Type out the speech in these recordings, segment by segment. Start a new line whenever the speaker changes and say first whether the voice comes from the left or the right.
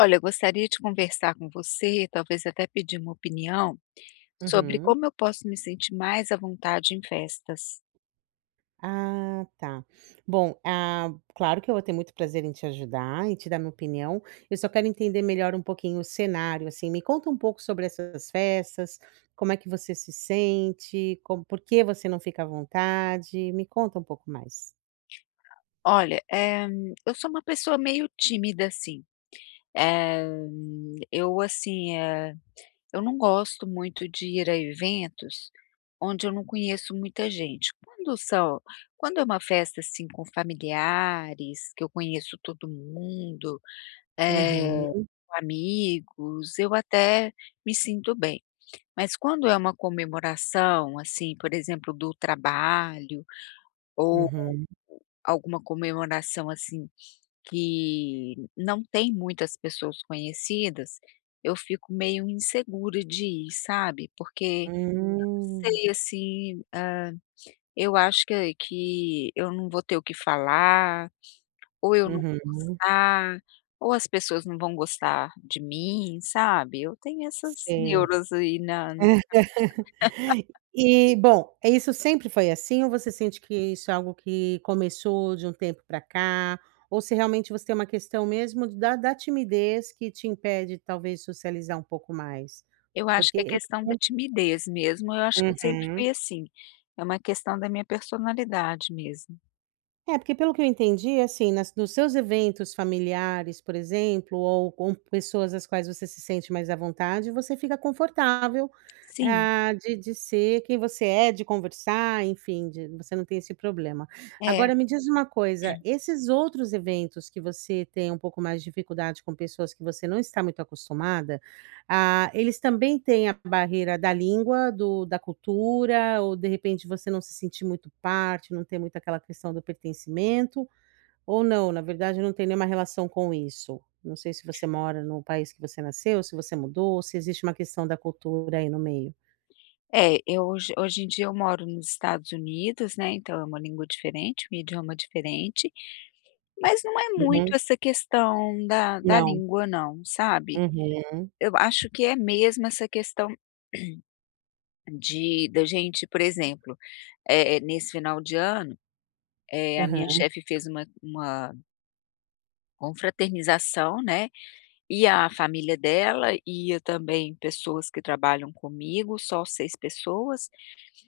left: Olha, eu gostaria de conversar com você, talvez até pedir uma opinião, sobre
right: Uhum.
left: como eu posso me sentir mais à vontade em festas.
right: Ah, tá. Bom, ah, claro que eu vou ter muito prazer em te ajudar, em te dar minha opinião. Eu só quero entender melhor um pouquinho o cenário, assim. Me conta um pouco sobre essas festas, como é que você se sente, como, por que você não fica à vontade? Me conta um pouco mais.
left: Olha, eu sou uma pessoa meio tímida, assim. Eh, eu, eu não gosto muito de ir a eventos onde eu não conheço muita gente. Quando é uma festa, assim, com familiares, que eu conheço todo mundo,
right: Uhum,
left: eh, amigos, eu até me sinto bem. Mas quando é uma comemoração, assim, por exemplo, do trabalho ou
right: uhum,
left: alguma comemoração, assim, que não tem muitas pessoas conhecidas, eu fico meio insegura de ir, sabe, porque
right: hum,
left: sei, assim, eu acho que eu não vou ter o que falar, ou eu não vou
right: uhum,
left: gostar, ou as pessoas não vão gostar de mim, sabe, eu tenho essas
right: sei.
left: neuras aí na cabeça.
right: E bom, é isso sempre foi assim ou você sente que isso é algo que começou de um tempo para cá, ou se realmente você tem uma questão mesmo da timidez que te impede talvez socializar um pouco mais?
left: Eu acho
right: Porque
left: que é
right: eu
left: questão da timidez mesmo, eu acho que eu sempre
right: Uhum.
left: fui assim, é uma questão da minha personalidade mesmo.
right: É, porque pelo que eu entendi, assim, nas nos seus eventos familiares, por exemplo, ou com pessoas às quais você se sente mais à vontade, você fica confortável,
left: Sim,
right: ah, de ser quem você é, de conversar, enfim, de você não tem esse problema.
left: é.
right: Agora me diz uma coisa, esses outros eventos que você tem um pouco mais de dificuldade com pessoas que você não está muito acostumada, ah, eles também têm a barreira da língua, do da cultura, ou de repente você não se sentir muito parte, não ter muito aquela questão do pertencimento, ou não, na verdade não tem nenhuma relação com isso? Não sei se você mora no país que você nasceu, se você mudou, se existe uma questão da cultura aí no meio.
left: É, eu hoje em dia eu moro nos Estados Unidos, né, então é uma língua diferente, um idioma diferente, mas não é muito
right: Uhum.
left: essa questão da
right: Não.
left: língua não, sabe.
right: Uhum.
left: Eu acho que é mesmo essa questão de da gente, por exemplo, nesse final de ano, a minha
right: Aham.
left: chefe fez uma confraternização, né. E a família dela, ia também pessoas que trabalham comigo, só 6 pessoas,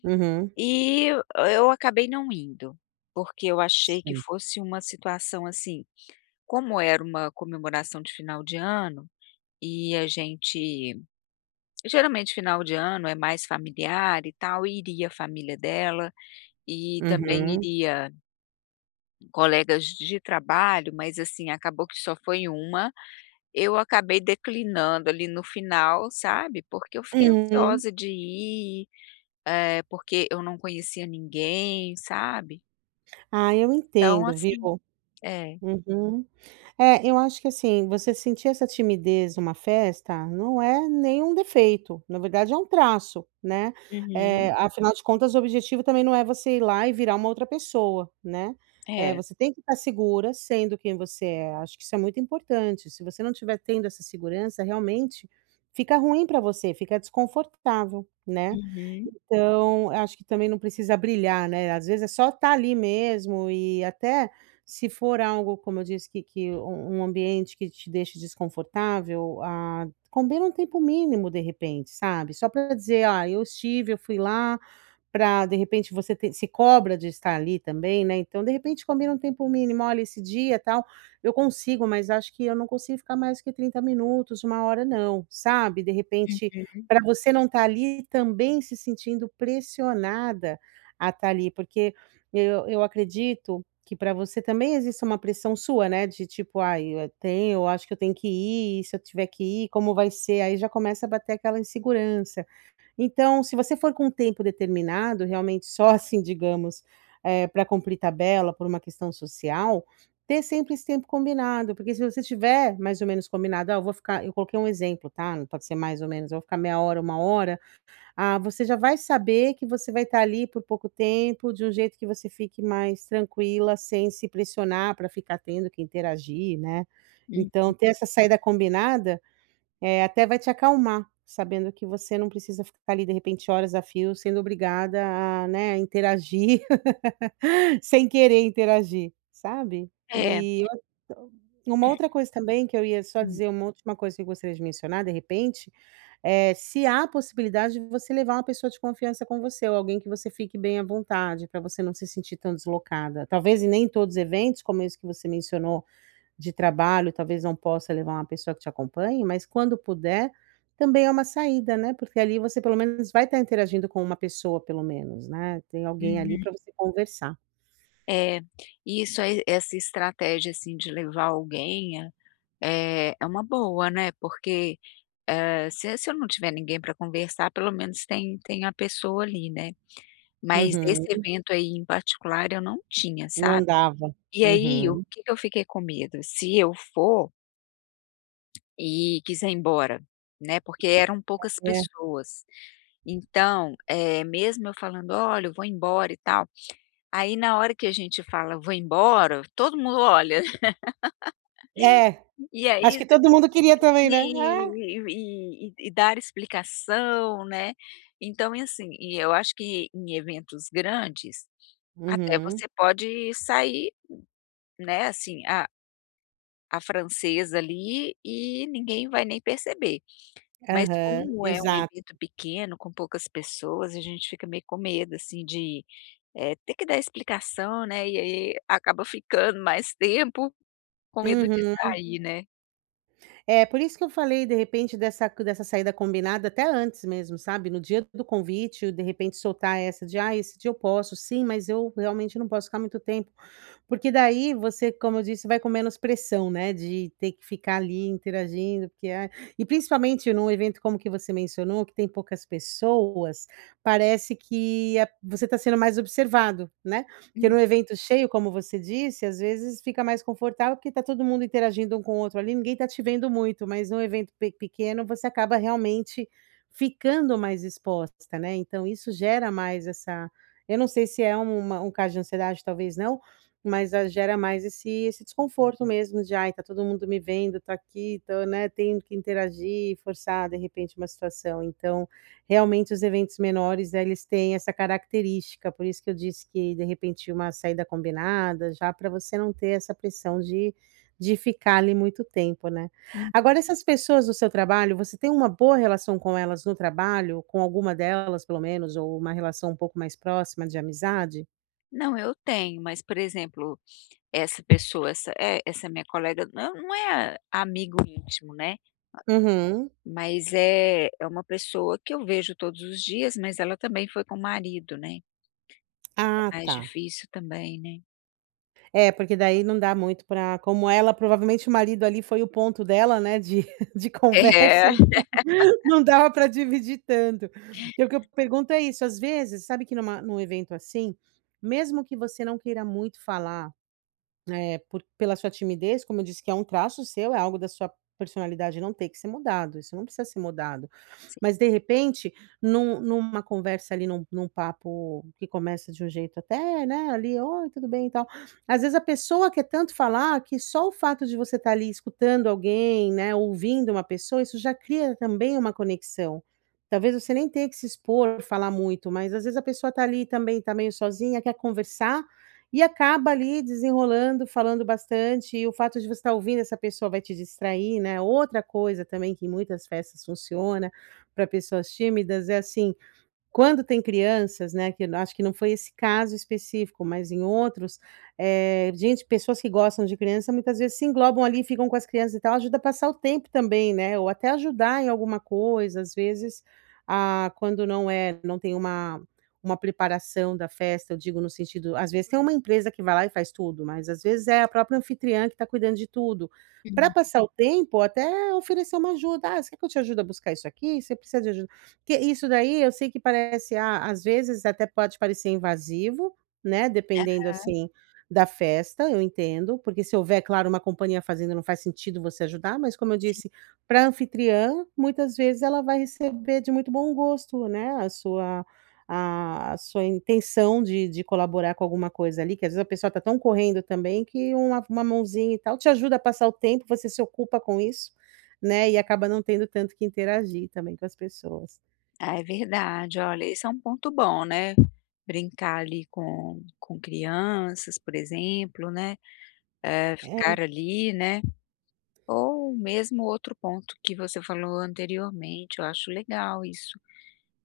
right: Uhum.
left: e eu acabei não indo, porque eu achei que
right: Sim.
left: fosse uma situação, assim, como era uma comemoração de final de ano, e a gente geralmente final de ano é mais familiar e tal, e iria a família dela, e também
right: Uhum.
left: iria colegas de trabalho, mas, assim, acabou que só foi uma. Eu acabei declinando ali no final, sabe, porque eu fiquei
right: Uhum.
left: ansiosa de ir, porque eu não conhecia ninguém, sabe.
right: Ah, eu
left: Então
right: entendo,
left: assim
right: viu?
left: é.
right: Uhum. É, eu acho que assim, você sentir essa timidez numa festa não é nenhum defeito, na verdade é um traço, né.
left: Uhum.
right: Eh, afinal de contas, o objetivo também não é você ir lá e virar uma outra pessoa, né. Eh,
left: É.
right: você tem que estar segura sendo quem você é, acho que isso é muito importante. Se você não estiver tendo essa segurança, realmente fica ruim para você, fica desconfortável, né.
left: Uhum.
right: Então, acho que também não precisa brilhar, né, às vezes é só estar ali mesmo e até se for algo, como eu disse, que um ambiente que te deixe desconfortável, ah, combina um tempo mínimo de repente, sabe, só para dizer: "Ah, eu estive, eu fui lá." Pra de repente você ter se cobra de estar ali também, né, então de repente combina um tempo mínimo, olha esse dia tal, eu consigo, mas acho que eu não consigo ficar mais que 30 minutos, uma hora não, sabe, de repente,
left: Uhum.
right: para você não estar ali também se sentindo pressionada a estar ali, porque eu acredito que para você também existe uma pressão sua, né, de tipo: "Ai, eu tenho eu acho que eu tenho que ir, e se eu tiver que ir, como vai ser?". Aí já começa a bater aquela insegurança. Então, se você for com um tempo determinado, realmente só assim, digamos, eh, para cumprir tabela, por uma questão social, ter sempre esse tempo combinado, porque se você tiver mais ou menos combinado: "Ah, eu vou ficar", eu coloquei um exemplo, tá, não pode ser mais ou menos, "eu vou ficar meia hora, uma hora", ah, você já vai saber que você vai estar ali por pouco tempo, de um jeito que você fique mais tranquila, sem se pressionar para ficar tendo que interagir, né.
left: Hum.
right: Então ter essa saída combinada é, até vai te acalmar, sabendo que você não precisa ficar ali, de repente, horas a fio, sendo obrigada a, né, interagir sem querer interagir, sabe.
left: É.
right: E outra, uma outra coisa também que eu ia só
left: Hum.
right: dizer, uma última coisa que eu gostaria de mencionar, de repente, eh, se há a possibilidade de você levar uma pessoa de confiança com você ou alguém que você fique bem à vontade, para você não se sentir tão deslocada. Talvez em nem todos os eventos, como esse que você mencionou, de trabalho, talvez não possa levar uma pessoa que te acompanhe, mas quando puder, também é uma saída, né, porque ali você pelo menos vai estar interagindo com uma pessoa pelo menos, né, tem alguém ali
left: Uhum.
right: para você conversar.
left: É. Isso aí essa estratégia, assim, de levar alguém é é uma boa, né, porque, se eu não tiver ninguém para conversar, pelo menos tem a pessoa ali, né. Mas esse
right: Uhum.
left: evento aí em particular eu não tinha,
right: Não
left: sabe.
right: dava.
left: E aí o
right: Uhum.
left: que que eu fiquei com medo? Se eu for e quiser ir embora, né, porque eram poucas
right: É.
left: pessoas. Então, mesmo eu falando: "Olha, eu vou embora e tal", aí na hora que a gente fala: "Vou embora", todo mundo olha.
right: É,
left: E aí
right: acho que
left: você
right: todo
left: tem que
right: mundo queria também, né. Ah.
left: despedir e dar explicação, né. Então e assim, e eu acho que em eventos grandes, até
right: Uhum.
left: você pode sair. Né, assim, a francesa ali e ninguém vai nem perceber. Mas
right: Aham.
left: como é um
right: Exato.
left: evento pequeno, com poucas pessoas, a gente fica meio com medo, assim, de, ter que dar explicação, né, e aí acaba ficando mais tempo com medo de
right: Uhum.
left: sair, né.
right: É, por isso que eu falei, de repente, dessa saída combinada até antes mesmo, sabe, no dia do convite, de repente soltar essa de: "Ah, esse dia eu posso sim, mas eu realmente não posso ficar muito tempo". Porque daí você, como eu disse, vai com menos pressão, né, de ter que ficar ali interagindo, porque é e principalmente num evento como que você mencionou, que tem poucas pessoas, parece que a você está sendo mais observado, né, porque num evento cheio, como você disse, às vezes fica mais confortável, porque está todo mundo interagindo um com o outro ali, ninguém está te vendo muito, mas num evento pe pequeno você acaba realmente ficando mais exposta, né, então isso gera mais essa, eu não sei se é uma um caso de ansiedade, talvez não, mas a gera mais esse desconforto mesmo de: "Ai, tá todo mundo me vendo, tô aqui, tô, né, tendo que interagir e forçar, de repente, uma situação". Então, realmente os eventos menores, eh, eles têm essa característica, por isso que eu disse que, de repente, uma saída combinada, já para você não ter essa pressão de ficar ali muito tempo, né.
left: Uhum.
right: Agora essas pessoas do seu trabalho, você tem uma boa relação com elas no trabalho? Com alguma delas, pelo menos, ou uma relação um pouco mais próxima de amizade?
left: Não, eu tenho, mas, por exemplo, essa pessoa, essa é, essa minha colega não é a- amigo íntimo, né,
right: Uhum.
left: mas é uma pessoa que eu vejo todos os dias, mas ela também foi com o marido, né.
right: Ah,
left: Mais
right: tá.
left: difícil também, né.
right: É, porque daí não dá muito pra, como ela provavelmente o marido ali foi o ponto dela, né, de de conversa,
left: É.
right: então não dava para dividir tanto. E o que eu pergunto é isso, às vezes, sabe que numa, num evento assim, mesmo que você não queira muito falar, né, por pela sua timidez, como eu disse que é um traço seu, é algo da sua personalidade, não tem que ser mudado, isso não precisa ser mudado. Mas de repente, num numa conversa ali, num papo que começa de um jeito até, né, ali: "Oi, tudo bem e tal". Às vezes a pessoa quer tanto falar que só o fato de você estar ali escutando alguém, né, ouvindo uma pessoa, isso já cria também uma conexão. Talvez você nem tenha que se expor, falar muito, mas às vezes a pessoa está ali também, está meio sozinha, quer conversar, e acaba ali desenrolando, falando bastante, e o fato de você estar ouvindo essa pessoa vai te distrair, né. Outra coisa também que em muitas festas funciona, para pessoas tímidas é assim, quando tem crianças, né, que eu acho que não foi esse caso específico, mas em outros, eh, gente, pessoas que gostam de criança muitas vezes se englobam ali, ficam com as crianças e tal, ajuda a passar o tempo também, né, ou até ajudar em alguma coisa, às vezes, ah, quando não é, não tem uma preparação da festa, eu digo no sentido, às vezes tem uma empresa que vai lá e faz tudo, mas às vezes é a própria anfitriã que está cuidando de tudo. Para
left: Hum.
right: passar o tempo, até oferecer uma ajuda: "Ah, você quer que eu te ajude a buscar isso aqui? Você precisa de aju", que isso daí eu sei que parece, ah, às vezes até pode parecer invasivo, né, dependendo, assim, da festa, eu entendo, porque se houver, claro, uma companhia fazendo, não faz sentido você ajudar, mas como eu disse, para a anfitriã, muitas vezes ela vai receber de muito bom gosto, né, a sua, a sua intenção de colaborar com alguma coisa ali, que às vezes a pessoa está tão correndo também que uma, mãozinha e tal te ajuda a passar o tempo, você se ocupa com isso, né, e acaba não tendo tanto que interagir também com as pessoas.
left: Ah, é verdade. Olha, esse é um ponto bom, né, brincar ali com crianças, por exemplo, né,
right: É,
left: ficar ali, né, ou mesmo outro ponto que você falou anteriormente, eu acho legal isso.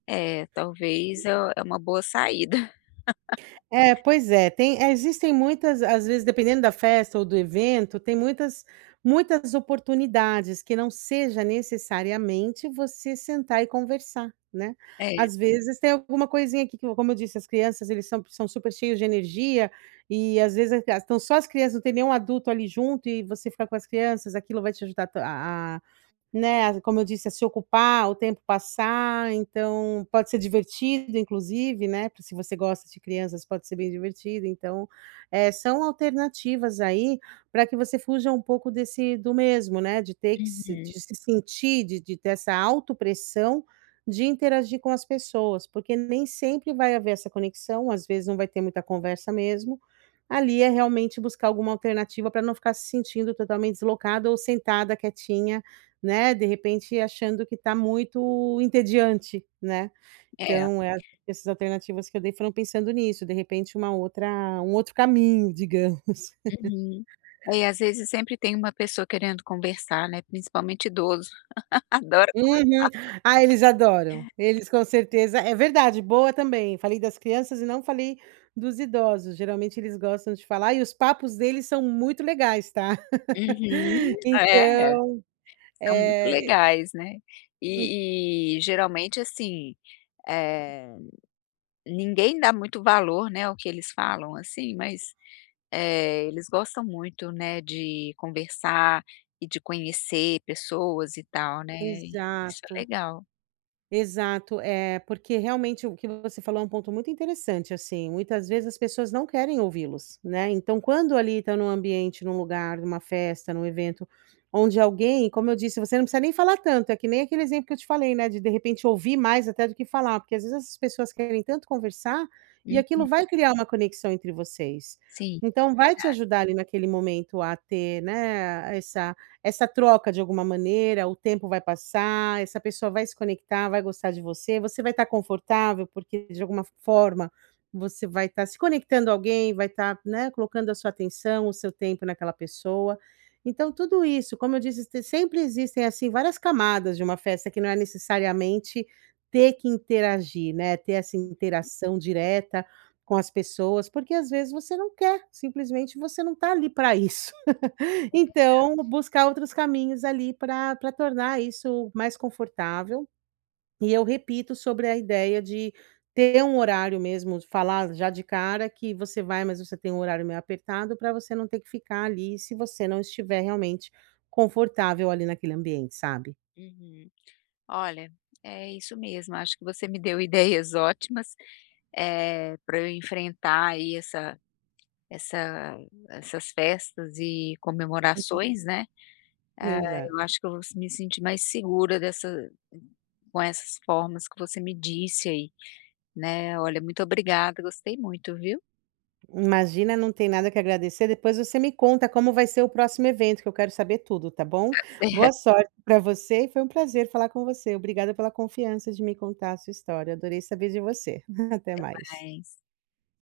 left: Talvez é uma boa saída.
right: é, pois é, tem é, existem muitas, às vezes, dependendo da festa ou do evento, tem muitas, muitas oportunidades que não seja necessariamente você sentar e conversar, né. Às vezes tem alguma coisinha aqui que, como eu disse, as crianças, eles são super cheios de energia, e às vezes estão só as crianças, não tem nenhum adulto ali junto, e você ficar com as crianças, aquilo vai te ajudar a Né, como eu disse, a se ocupar, o tempo passar, então pode ser divertido inclusive, né, se você gosta de crianças pode ser bem divertido, então, eh, são alternativas aí para que você fuja um pouco desse do mesmo, né, de ter
left: É.
right: que se,
left: Uhum.
right: de se sentir, de ter essa autopressão de interagir com as pessoas, porque nem sempre vai haver essa conexão, às vezes não vai ter muita conversa mesmo, ali é realmente buscar alguma alternativa para não ficar se sentindo totalmente deslocada ou sentada quietinha, né, de repente achando que está muito entediante, né.
left: É.
right: Então é essas alternativas que eu dei foram pensando nisso, de repente uma outra, um outro caminho, digamos.
left: Uhum. É, e às vezes sempre tem uma pessoa querendo conversar, né, principalmente idoso. Adora.
right: Uhum. Ah, eles adoram, eles com certeza, é verdade, boa também, falei das crianças e não falei dos idosos, geralmente eles gostam de falar e os papos deles são muito legais, tá.
left: Uhum. É.
right: Então,
left: São muito
right: é,
left: legais, né. E geralmente, assim, eh, ninguém dá muito valor, né, ao que eles falam, assim, mas, eles gostam muito, né, de conversar e de conhecer pessoas e tal, né, e isso é
right: exato.
left: legal.
right: Exato, é, porque realmente o que você falou é um ponto muito interessante, assim, muitas vezes as pessoas não querem ouvi-los, né, então quando ali está num ambiente, num lugar, numa festa, num evento, onde alguém, como eu disse, você não precisa nem falar tanto, é que nem aquele exemplo que eu te falei, né, de repente ouvir mais até do que falar, porque às vezes essas pessoas querem tanto conversar, e
left: Uhum,
right: aquilo vai criar uma conexão entre vocês.
left: sim.
right: Então vai te ajudar ali naquele momento a ter, né, essa, troca de alguma maneira, o tempo vai passar, essa pessoa vai se conectar, vai gostar de você, você vai estar confortável, porque de alguma forma você vai estar se conectando a alguém, vai estar, né, colocando a sua atenção, o seu tempo naquela pessoa. Então, tudo isso, como eu disse, sempre existem assim várias camadas de uma festa que não é necessariamente ter que interagir, né? Ter essa interação direta com as pessoas, porque às vezes você não quer, simplesmente você não está ali para isso.
left: É ver.
right: Então, buscar outros caminhos ali para tornar isso mais confortável. E eu repito sobre a ideia de ter um horário mesmo, falar já de cara que você vai, mas você tem um horário meio apertado para você não ter que ficar ali, se você não estiver realmente confortável ali naquele ambiente, sabe.
left: Uhum. Olha, é isso mesmo, acho que você me deu ideias ótimas, para eu enfrentar aí essa essa essas festas e comemorações, né. Eh,
right: Exato.
left: eu acho que eu vou me sentir mais segura dessa com essas formas que você me disse aí, né. Olha, muito obrigada, gostei muito, viu.
right: Imagina, não tem nada que agradecer. Depois você me conta como vai ser o próximo evento, que eu quero saber tudo, tá bom?
left: Até
right: Boa sorte para você e foi um prazer falar com você. Obrigada pela confiança de me contar a sua história. Adorei saber de você. Até mais.
left: mais.